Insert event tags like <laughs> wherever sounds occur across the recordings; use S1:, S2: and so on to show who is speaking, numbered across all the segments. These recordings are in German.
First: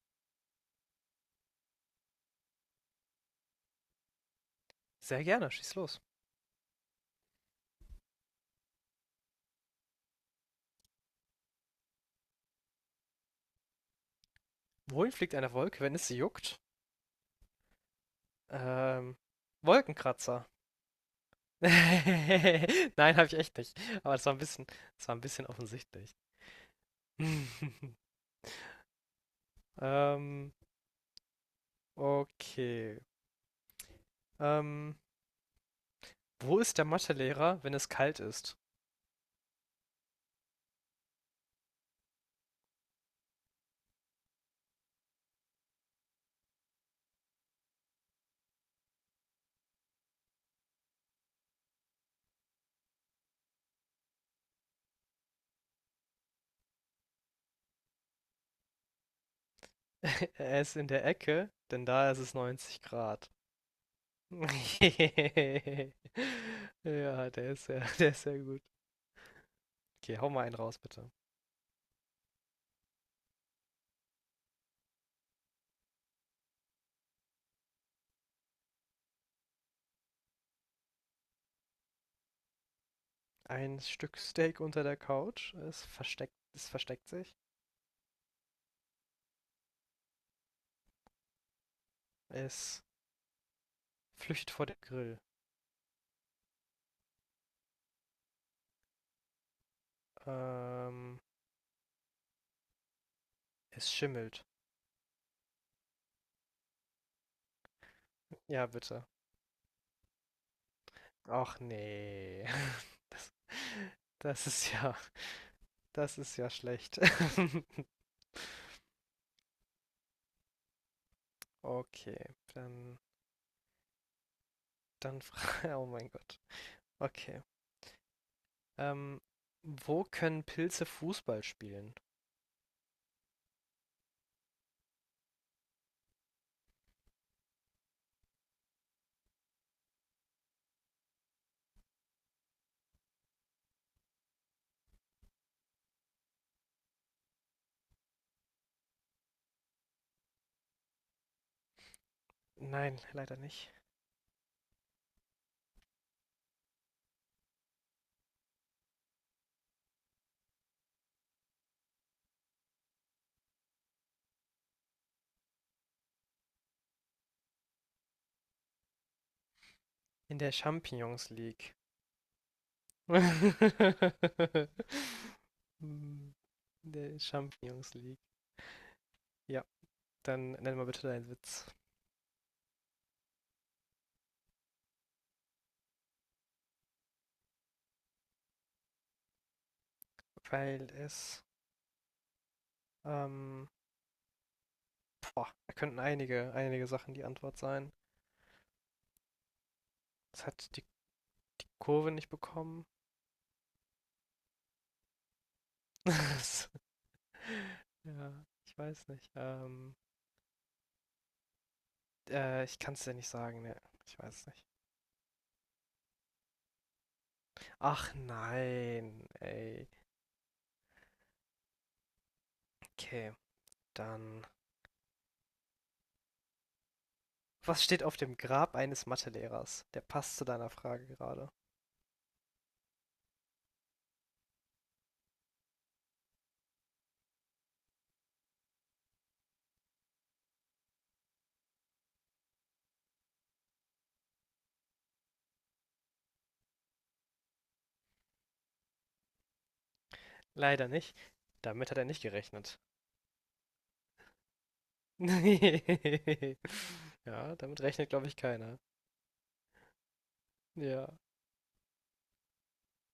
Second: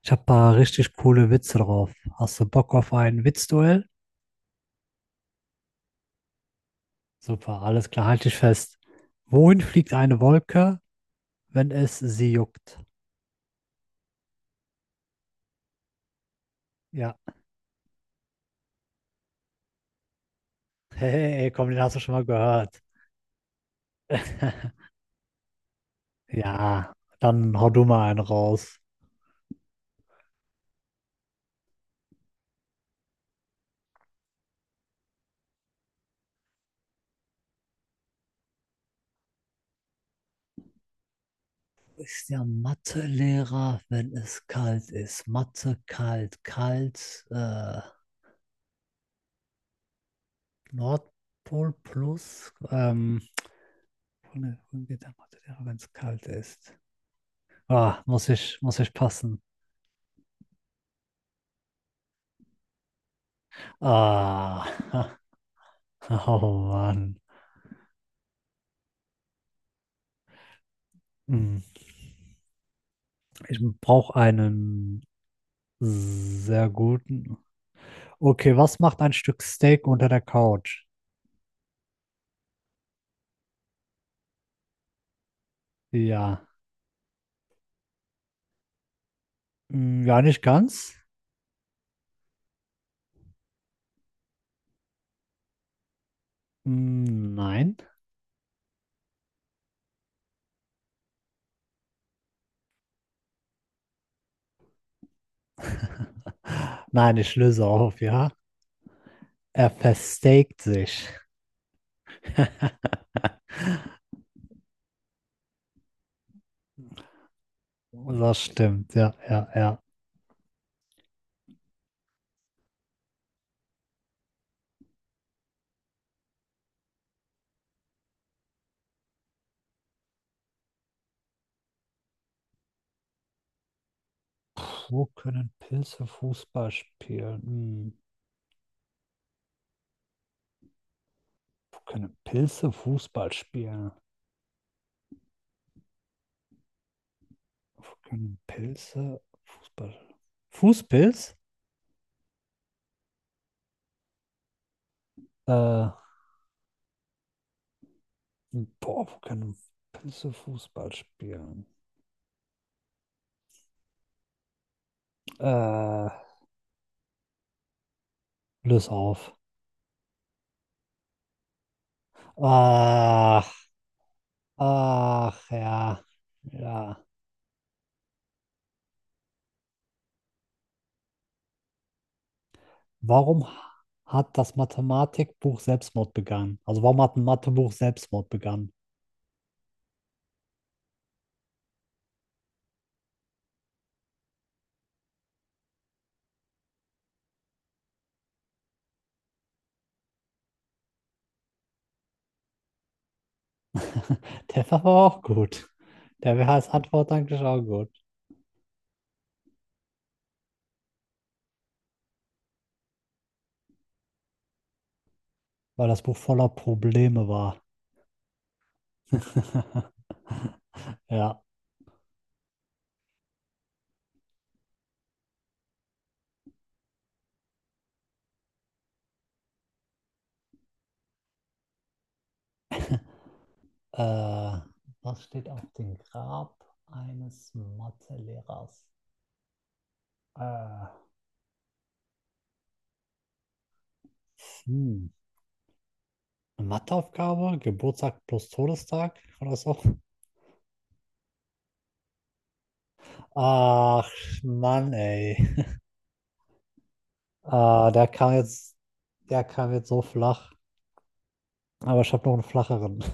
S1: Ich habe paar richtig coole Witze drauf. Hast du Bock auf ein Witzduell?
S2: Sehr gerne, schieß los.
S1: Super, alles klar, halte dich fest. Wohin fliegt eine Wolke, wenn es sie juckt?
S2: Wohin fliegt eine Wolke, wenn es sie juckt?
S1: Ja. <laughs>
S2: Ähm, Wolkenkratzer.
S1: Hey,
S2: <laughs>
S1: komm, den hast du schon mal gehört.
S2: Nein, habe ich echt nicht. Aber das war ein
S1: <laughs>
S2: das war ein bisschen offensichtlich.
S1: Ja, dann hau du
S2: <laughs>
S1: mal einen raus.
S2: Ähm, okay. Ähm, wo ist der Mathelehrer, wenn es kalt ist?
S1: Ist der Mathelehrer, wenn es kalt ist? Mathe kalt, kalt, Nordpol plus, wohin geht der Mathelehrer, wenn es kalt ist? Ah, muss ich passen.
S2: <laughs> Er ist in der Ecke, denn da ist es 90 Grad. <laughs>
S1: Ah, <laughs> oh Mann.
S2: Ja, der ist <laughs> der ist sehr gut. Okay, hau mal einen raus, bitte.
S1: Hm, ich brauche einen sehr guten. Okay, was macht ein Stück Steak unter der Couch?
S2: Ein Stück Steak unter der Couch. Es
S1: Ja,
S2: es versteckt sich.
S1: hm, ja, nicht ganz.
S2: Es flüchtet vor dem Grill.
S1: Hm, nein.
S2: Ähm, es schimmelt.
S1: <laughs> Nein, ich löse auf, ja.
S2: Ja, bitte.
S1: Er versteakt sich.
S2: Ach nee.
S1: <laughs>
S2: <laughs> Das, das ist ja, das ist ja schlecht. <laughs>
S1: Das stimmt, ja, ja, ja.
S2: Okay, fra- <laughs> oh mein Gott. Okay. Ähm, wo können Pilze Fußball spielen?
S1: Wo können Pilze Fußball spielen? Hm, wo können Pilze Fußball spielen? Wo können Pilze, Fußball, Fußpilz?
S2: Nein, leider nicht.
S1: Äh, boah, wo können Pilze Fußball spielen? Äh, löse auf.
S2: In der Champions League.
S1: Ach,
S2: <laughs>
S1: ach, ja,
S2: Hm. In
S1: ja.
S2: der Champions League. Ja, dann nenn mal bitte deinen Witz.
S1: Warum hat das Mathematikbuch Selbstmord begangen? Also warum hat ein Mathebuch Selbstmord begangen?
S2: Weil es, ähm, boah, da könnten einige Sachen die Antwort sein. Es hat die Kurve nicht bekommen.
S1: <laughs> Der war aber auch gut.
S2: <laughs>
S1: Der wäre
S2: Es-
S1: als Antwort eigentlich auch gut,
S2: ja, ich weiß nicht. Ich kann es dir nicht sagen, ne. Ich weiß es nicht.
S1: weil das Buch voller Probleme war.
S2: Ach nein, ey.
S1: <laughs> Ja.
S2: Okay, dann. Was steht auf dem Grab eines Mathelehrers? Der passt zu deiner Frage gerade.
S1: Äh, was steht auf dem Grab eines Mathelehrers? Äh, hm. Eine Matheaufgabe, Geburtstag plus Todestag oder so.
S2: Leider nicht. Damit hat er nicht gerechnet.
S1: Ach, Mann, ey. <laughs>
S2: <laughs> Ja, damit
S1: Äh, der
S2: rechnet, glaube
S1: kam
S2: ich,
S1: jetzt,
S2: keiner.
S1: der kam jetzt so flach.
S2: Ja,
S1: Aber ich habe noch einen flacheren.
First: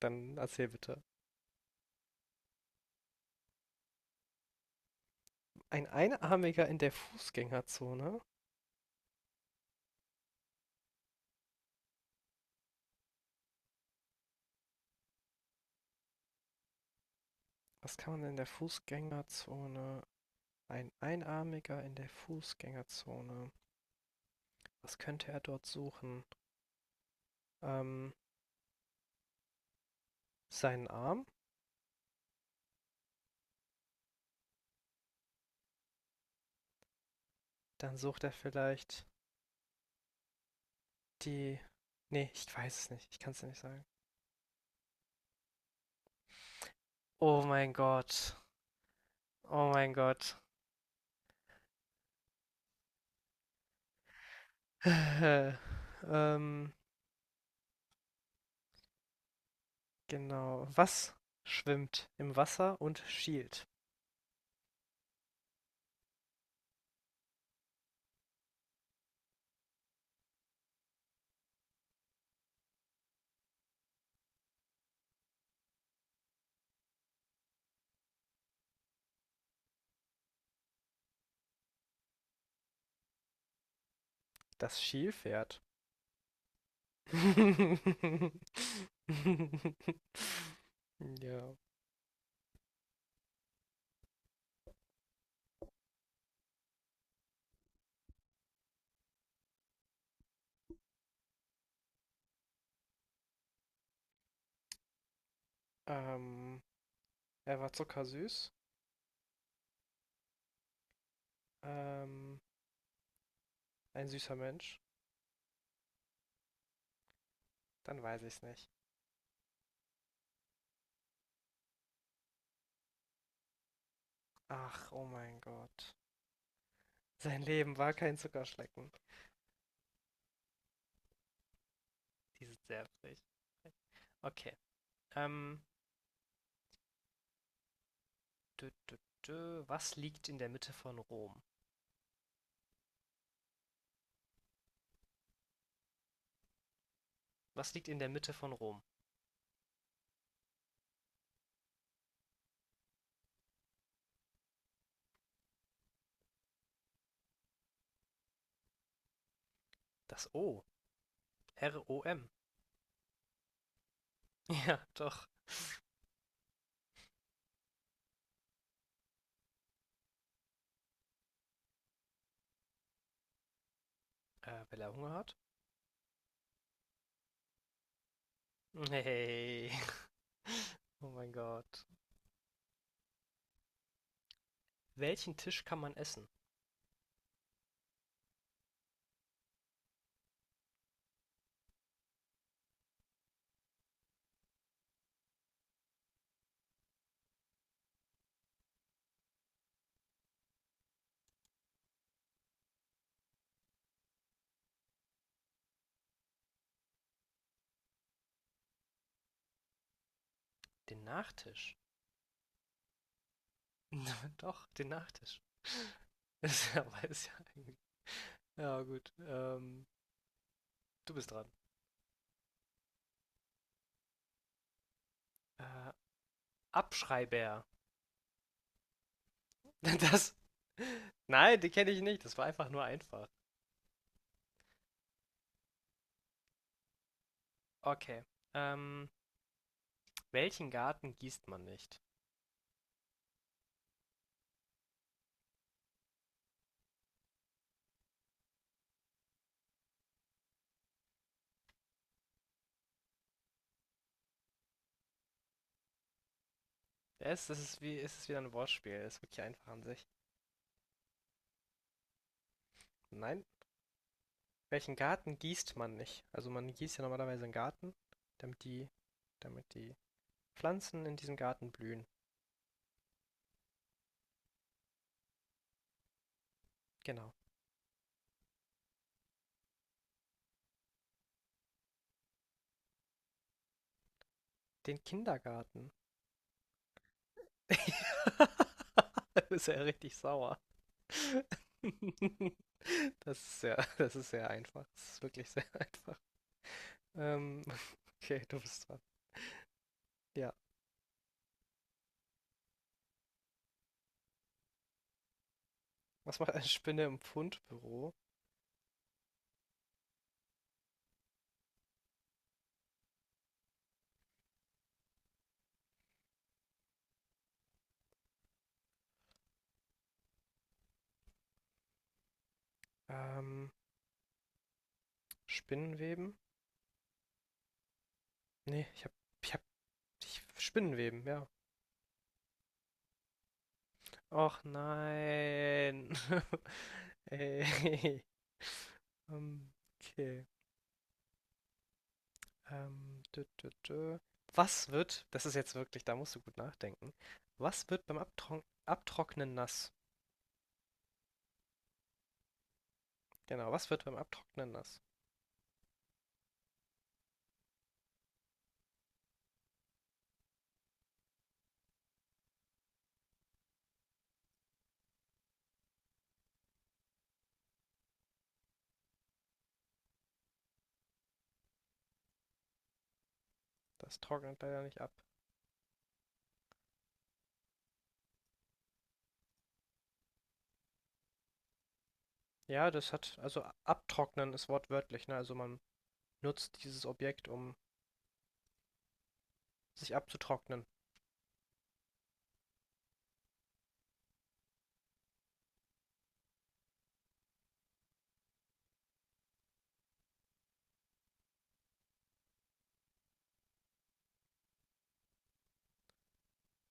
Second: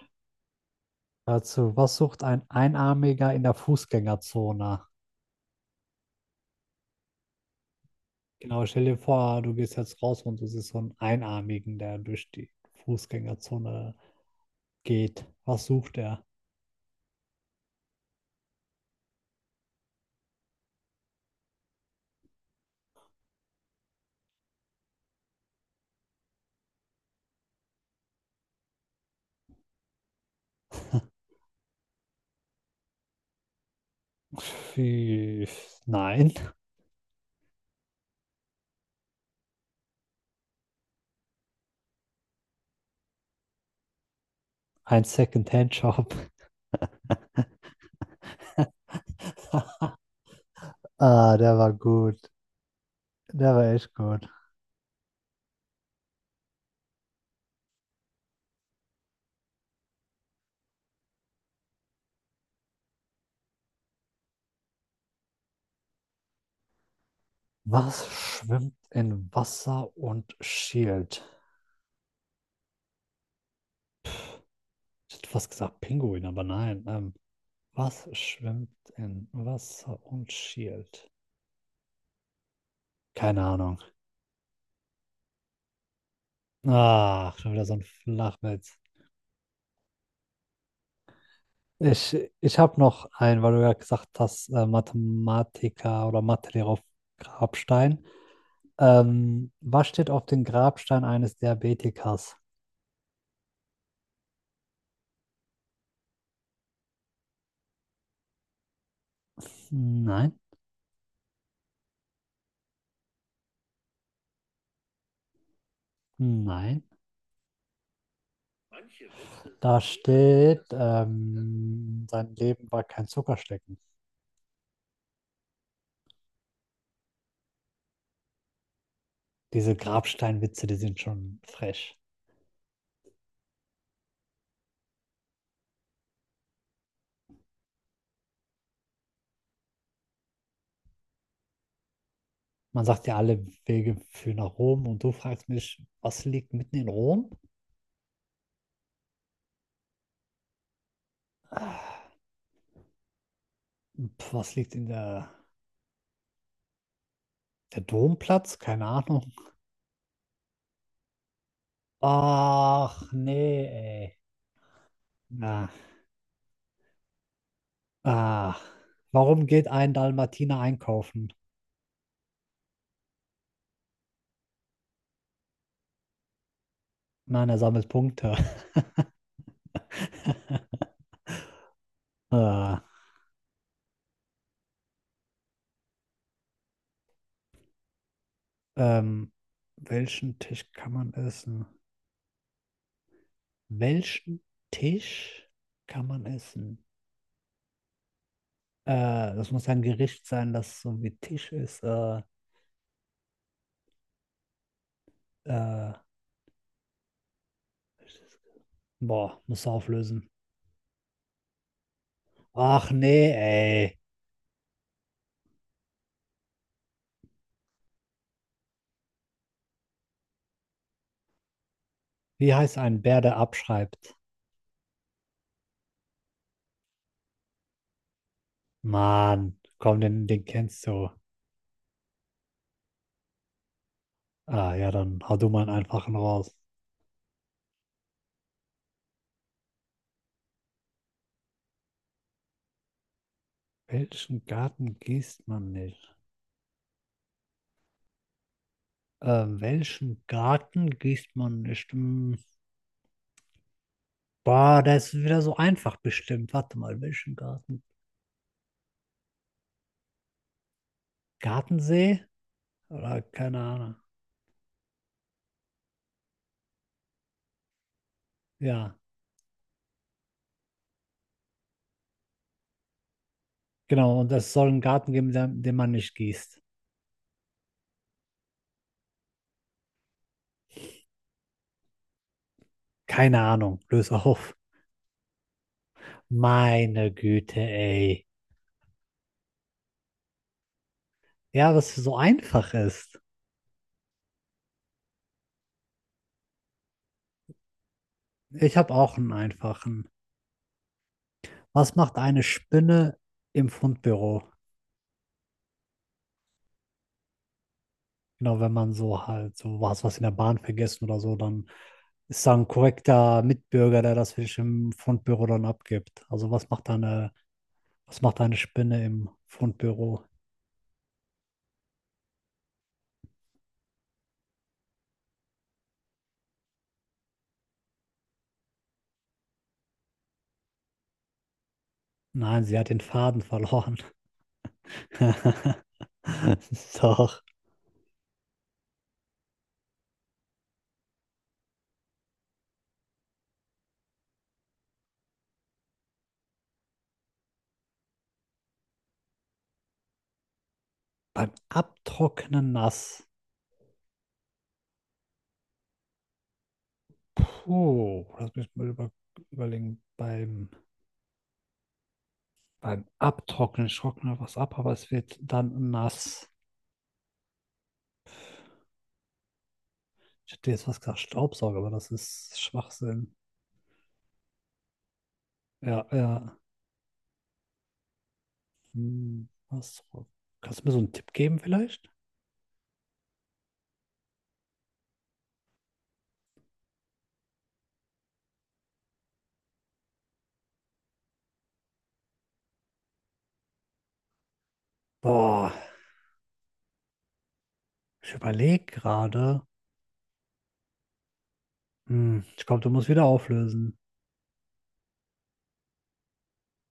S2: dann erzähl bitte.
S1: Dazu, was sucht ein Einarmiger in der Fußgängerzone?
S2: Ein Einarmiger in der Fußgängerzone.
S1: Genau, stell dir vor, du gehst jetzt raus und du siehst so einen Einarmigen, der durch die Fußgängerzone geht. Was sucht er?
S2: Was kann man denn in der Fußgängerzone? Ein Einarmiger in der Fußgängerzone. Was könnte er dort suchen? Ähm, seinen Arm?
S1: Nein,
S2: Dann sucht er vielleicht die. Nee, ich weiß es nicht. Ich kann es dir nicht sagen.
S1: ein Second-Hand-Shop.
S2: Oh mein Gott. Oh mein Gott.
S1: Ah, der war gut. Der war echt gut.
S2: <laughs> ähm, genau. Was schwimmt im Wasser und schielt?
S1: Was schwimmt in Wasser und schielt? Ich hätte fast gesagt Pinguin, aber nein. Was schwimmt in Wasser und schielt? Keine Ahnung.
S2: Das Schielpferd.
S1: Ach, schon wieder so ein Flachwitz.
S2: <laughs> Ja,
S1: Ich habe noch einen, weil du ja gesagt hast, Mathematiker oder Mathelehrer auf Grabstein. Was steht auf dem Grabstein eines Diabetikers?
S2: ähm, er war zuckersüß,
S1: Nein,
S2: ähm, ein süßer Mensch,
S1: nein.
S2: dann weiß ich's nicht.
S1: Da steht, sein Leben war kein Zuckerschlecken.
S2: Ach, oh mein Gott. Sein Leben war kein Zuckerschlecken.
S1: Diese Grabsteinwitze, die sind schon frech.
S2: Die sind sehr frech. Okay, ähm, dö, dö, dö. Was liegt in der Mitte von Rom?
S1: Man sagt ja, alle Wege führen nach Rom und du fragst mich, was liegt mitten in Rom?
S2: Was liegt in der Mitte von Rom?
S1: Ah, pf, was liegt in der, der Domplatz? Keine Ahnung.
S2: Das O. R-O-M.
S1: Ach, nee, ey.
S2: <laughs> Ja, doch.
S1: Na, ah. Warum geht ein Dalmatiner einkaufen?
S2: Weil er Hunger hat?
S1: Nein, er sammelt Punkte.
S2: Hey. <laughs> Oh mein Gott.
S1: <laughs> Ah.
S2: Welchen Tisch kann man essen?
S1: Ähm, welchen Tisch kann man essen? Welchen Tisch kann man essen? Das muss ja ein Gericht sein, das so wie Tisch ist. Äh, boah, muss auflösen.
S2: Den Nachtisch.
S1: Ach nee, ey.
S2: <laughs> Doch, den Nachtisch. <laughs> Das ist ja, aber ist ja eigentlich. Ja, gut. Du bist dran.
S1: Wie heißt ein Bär, der abschreibt?
S2: Äh, Abschreiber.
S1: Mann,
S2: <laughs>
S1: komm, den,
S2: Das.
S1: den kennst du.
S2: Nein, die kenne ich nicht. Das war einfach nur einfach.
S1: Ah ja, dann hau du mal einen einfachen raus.
S2: Okay. Ähm, welchen Garten gießt man nicht?
S1: Welchen Garten gießt man nicht? Welchen Garten gießt man nicht? Hm. Boah, das ist wieder so einfach bestimmt. Warte mal, welchen
S2: Es ist
S1: Garten?
S2: es ist wieder ein Wortspiel. Es ist wirklich einfach an sich.
S1: Gartensee? Oder
S2: Nein.
S1: keine Ahnung.
S2: Welchen Garten gießt man nicht? Also man gießt ja normalerweise einen Garten, damit
S1: Ja,
S2: damit die Pflanzen in diesem Garten blühen.
S1: genau. Und es soll einen Garten geben, den man nicht gießt.
S2: Genau.
S1: Keine Ahnung. Löse auf.
S2: Den Kindergarten.
S1: Meine Güte, ey.
S2: <laughs> Da ist er richtig sauer.
S1: Ja, was so
S2: <laughs>
S1: einfach ist.
S2: Das ist sehr einfach. Das ist wirklich sehr einfach. Ähm, <laughs> okay, du
S1: Ich
S2: bist
S1: habe
S2: dran.
S1: auch einen einfachen.
S2: Ja.
S1: Was macht eine Spinne im Fundbüro?
S2: Was macht eine Spinne im Fundbüro?
S1: Genau, wenn man so halt so was, was in der Bahn vergessen oder so, dann ist da ein korrekter Mitbürger, der das für im Fundbüro dann abgibt. Was macht eine Spinne im Fundbüro?
S2: Ähm, Spinnenweben? Ne, ich habe ich Spinnenweben, ja.
S1: Nein, sie hat den Faden verloren.
S2: Och
S1: <laughs>
S2: nein. <laughs>
S1: Doch.
S2: Ey. Ähm, okay. Dö, dö, dö. Was wird, das ist jetzt wirklich, da musst du gut nachdenken. Was wird beim Abtrock Abtrocknen nass?
S1: Beim Abtrocknen nass.
S2: Genau, was wird beim Abtrocknen nass?
S1: Puh, das mich mal über, überlegen. Beim Abtrocknen, ich trockne was ab, aber es wird dann nass. Ich hätte jetzt was gesagt, Staubsauger, aber das ist Schwachsinn.
S2: Das trocknet leider nicht ab.
S1: Ja, ja. Hm, was? Kannst du mir so einen Tipp geben vielleicht?
S2: Ja, das hat, also abtrocknen ist wortwörtlich, ne? Also man nutzt dieses Objekt, um sich abzutrocknen.
S1: Boah, ich überlege gerade. Hm, ich glaube, du musst wieder auflösen.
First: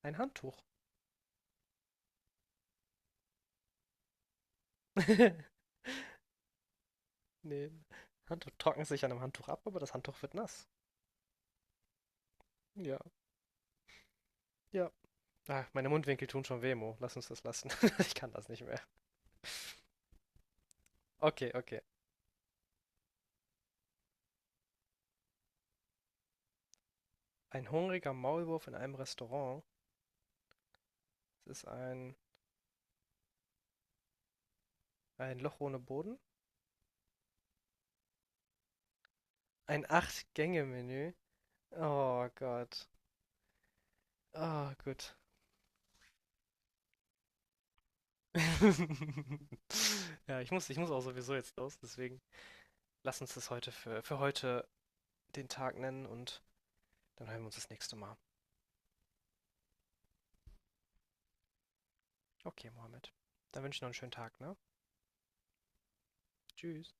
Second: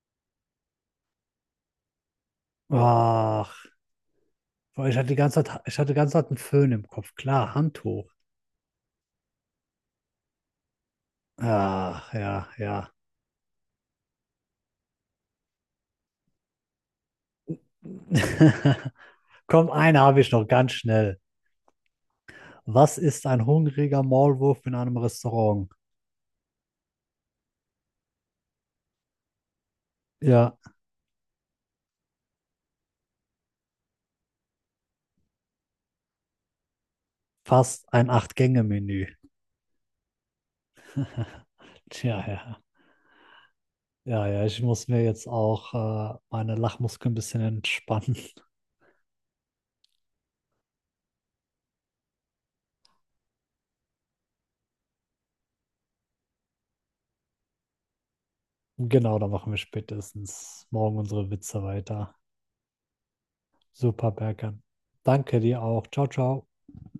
S2: Ein Handtuch.
S1: Ach, boah,
S2: <laughs>
S1: ich hatte die ganze Zeit einen Föhn im Kopf. Klar,
S2: Nee,
S1: Handtuch.
S2: Handtuch trocknet sich an einem Handtuch ab, aber das Handtuch wird nass.
S1: Ach, ja, ja.
S2: Ja, ja. Ah, meine Mundwinkel tun schon weh, Mo. Lass uns das lassen. <laughs> Ich kann das nicht mehr.
S1: <laughs> Komm, eine habe ich noch ganz schnell.
S2: Okay, okay.
S1: Was ist ein hungriger Maulwurf in einem Restaurant?
S2: Ein hungriger Maulwurf in einem Restaurant.
S1: Ja,
S2: Das ist ein Loch ohne Boden.
S1: fast ein Acht-Gänge-Menü.
S2: Ein Acht-Gänge-Menü.
S1: Tja,
S2: Oh
S1: ja.
S2: Gott.
S1: Ja, ja, ich
S2: Ah, oh,
S1: muss mir
S2: gut.
S1: jetzt auch meine Lachmuskeln ein bisschen entspannen. <laughs>
S2: <laughs> Ja, ich muss auch sowieso jetzt los, deswegen lass uns das heute für heute den Tag nennen und dann hören wir uns das nächste Mal.
S1: Genau, da machen wir spätestens morgen unsere Witze weiter.
S2: Okay, Mohammed. Dann wünsche ich noch einen
S1: Super,
S2: schönen Tag, ne?
S1: Berkan. Danke dir auch. Ciao, ciao.
S2: Tschüss.